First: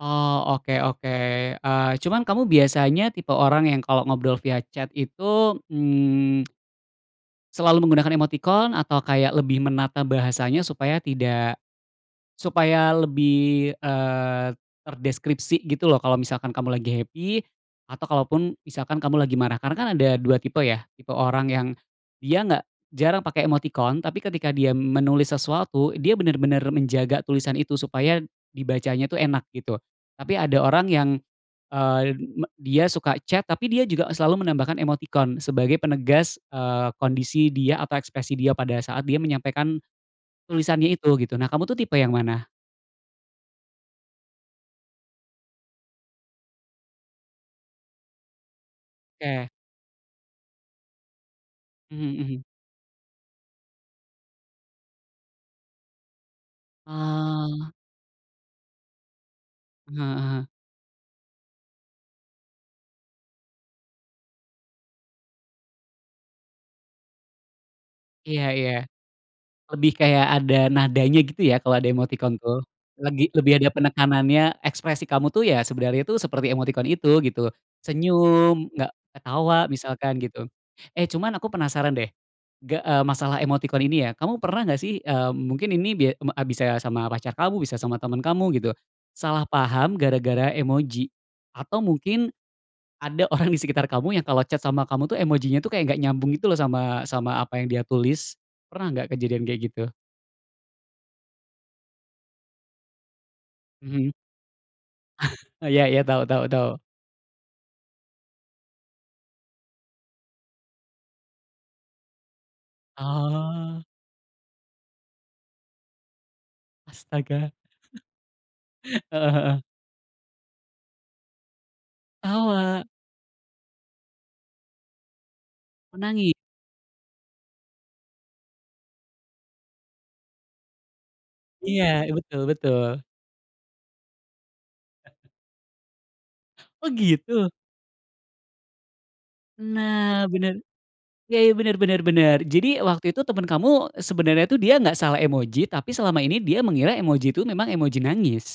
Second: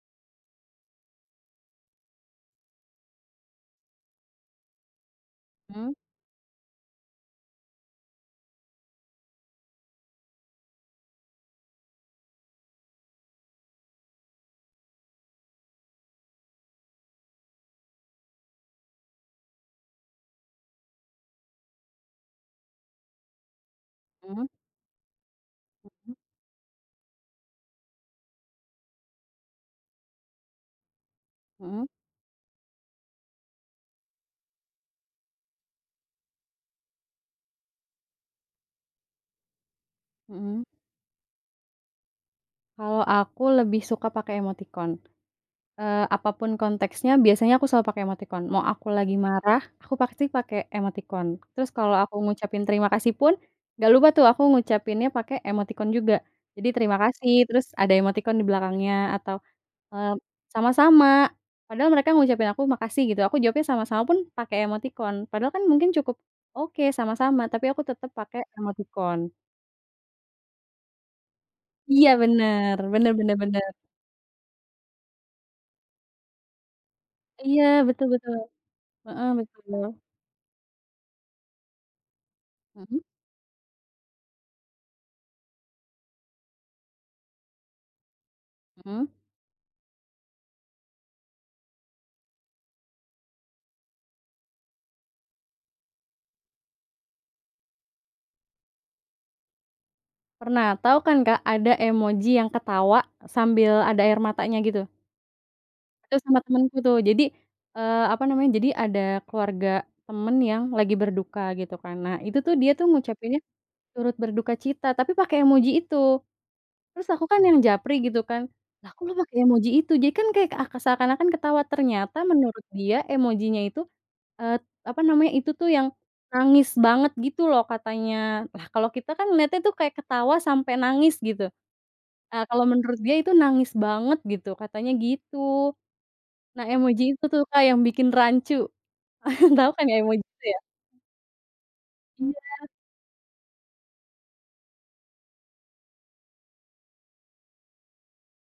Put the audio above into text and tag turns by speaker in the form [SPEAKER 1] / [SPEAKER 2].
[SPEAKER 1] Oh, oke oke. Eee, cuman kamu biasanya tipe orang yang kalau ngobrol via chat itu,
[SPEAKER 2] Mmm.
[SPEAKER 1] mmm, selalu menggunakan emotikon atau kayak lebih menata bahasanya supaya tidak supaya lebih, eee, terdeskripsi gitu loh kalau misalkan kamu lagi happy, atau kalaupun misalkan kamu lagi marah, karena kan ada 2 tipe ya, tipe orang yang dia nggak jarang pake emotikon, tapi
[SPEAKER 2] Mmm.
[SPEAKER 1] ketika dia menulis sesuatu dia
[SPEAKER 2] Mhm.
[SPEAKER 1] benar-benar menjaga tulisan itu supaya dibacanya tu enak gitu, tapi ada orang yang,
[SPEAKER 2] Mhm.
[SPEAKER 1] eee, me dia suka chat tapi dia juga selalu menambahkan emotikon sebagai penegas, eee, kondisi dia atau ekspresi dia pada saat dia menyampaikan
[SPEAKER 2] Mhm.
[SPEAKER 1] tulisannya itu gitu. Nah kamu tuh tipe yang mana?
[SPEAKER 2] Kalau aku lebih suka pakai emoticon. Eee, apapun konteksnya, biasanya aku selalu pakai emoticon, mau aku lagi
[SPEAKER 1] Oke.
[SPEAKER 2] marah aku pasti pakai emoticon. Terus kalau
[SPEAKER 1] Mhm
[SPEAKER 2] aku
[SPEAKER 1] mhm.
[SPEAKER 2] ngucapin terima kasih pun, nggak lupa tuh aku ngucapinnya pakai emoticon juga, jadi, "terima kasih," terus
[SPEAKER 1] Ah.
[SPEAKER 2] ada emoticon di belakangnya atau, eee,
[SPEAKER 1] Heeh heeh.
[SPEAKER 2] "sama-sama," padahal mereka ngucapin aku, "makasih," gitu, aku jawabnya, "sama-sama," pun pakai emoticon, padahal kan mungkin cukup, "oke sama-sama," tapi aku tetap pakai
[SPEAKER 1] Iya iya.
[SPEAKER 2] emoticon.
[SPEAKER 1] Lebih kayak ada nadanya gitu ya kalo ada
[SPEAKER 2] Iya
[SPEAKER 1] emotikon tuh.
[SPEAKER 2] bener, bener
[SPEAKER 1] Lebih
[SPEAKER 2] bener
[SPEAKER 1] lebih
[SPEAKER 2] bener.
[SPEAKER 1] ada penekanannya, ekspresi kamu tuh ya sebenarnya tuh seperti emotikon itu, gitu.
[SPEAKER 2] Iya betul betul.
[SPEAKER 1] Senyum, nggak
[SPEAKER 2] Heeh,
[SPEAKER 1] ketawa,
[SPEAKER 2] betul.
[SPEAKER 1] misalkan gitu. Eh cuman aku penasaran deh, ge
[SPEAKER 2] Mhm.
[SPEAKER 1] eee, masalah emotikon ini ya. Kamu pernah nggak sih, eee, mungkin ini bia me a bisa sama pacar kamu, bisa sama teman kamu gitu,
[SPEAKER 2] Mmm.
[SPEAKER 1] salah paham gara-gara emoji. Atau mungkin, ada orang di sekitar kamu yang kalo chat sama kamu tuh emojinya tuh kayak nggak nyambung gitu loh sama sama apa yang dia tulis. Pernah nggak kejadian kayak gitu?
[SPEAKER 2] Pernah, tahu kan Kak, ada emoji yang ketawa sambil ada
[SPEAKER 1] Mhm.
[SPEAKER 2] air matanya gitu?
[SPEAKER 1] Iya iya,
[SPEAKER 2] Itu
[SPEAKER 1] tau
[SPEAKER 2] sama
[SPEAKER 1] tau
[SPEAKER 2] temanku
[SPEAKER 1] tau.
[SPEAKER 2] tuh. Jadi, eee, apa namanya, jadi ada keluarga teman yang lagi berduka gitu kan. Nah itu tuh, dia tuh ngucapinnya,
[SPEAKER 1] Oh.
[SPEAKER 2] "turut berdukacita," tapi pakai emoji itu. Terus aku kan
[SPEAKER 1] Astaga.
[SPEAKER 2] yang japri gitu kan, "Lah kok lo
[SPEAKER 1] Heeh
[SPEAKER 2] pakai
[SPEAKER 1] heeh.
[SPEAKER 2] emoji itu?" Jadi kan kayak ak seakan-akan ketawa, ternyata menurut
[SPEAKER 1] Tawa.
[SPEAKER 2] dia emojinya itu, eee, apa namanya, itu tuh yang
[SPEAKER 1] Menangis.
[SPEAKER 2] nangis banget gitu loh katanya. Lah kalau kita kan lihatnya tuh kayak ketawa sampai nangis gitu,
[SPEAKER 1] Iya ih, betul
[SPEAKER 2] ah kalau
[SPEAKER 1] betul.
[SPEAKER 2] menurut dia itu nangis banget gitu, katanya
[SPEAKER 1] Heeh.
[SPEAKER 2] gitu. Nah
[SPEAKER 1] Oh
[SPEAKER 2] emoji itu tuh
[SPEAKER 1] gitu?
[SPEAKER 2] Kak yang bikin rancu. Tau kan ya, emoji
[SPEAKER 1] Nah
[SPEAKER 2] itu ya?
[SPEAKER 1] bener. Ya ya bener bener bener.
[SPEAKER 2] Iya.
[SPEAKER 1] Jadi waktu itu temen kamu sebenarnya tuh dia nggak salah emoji, tapi selama ini dia mengira emoji itu memang emoji nangis.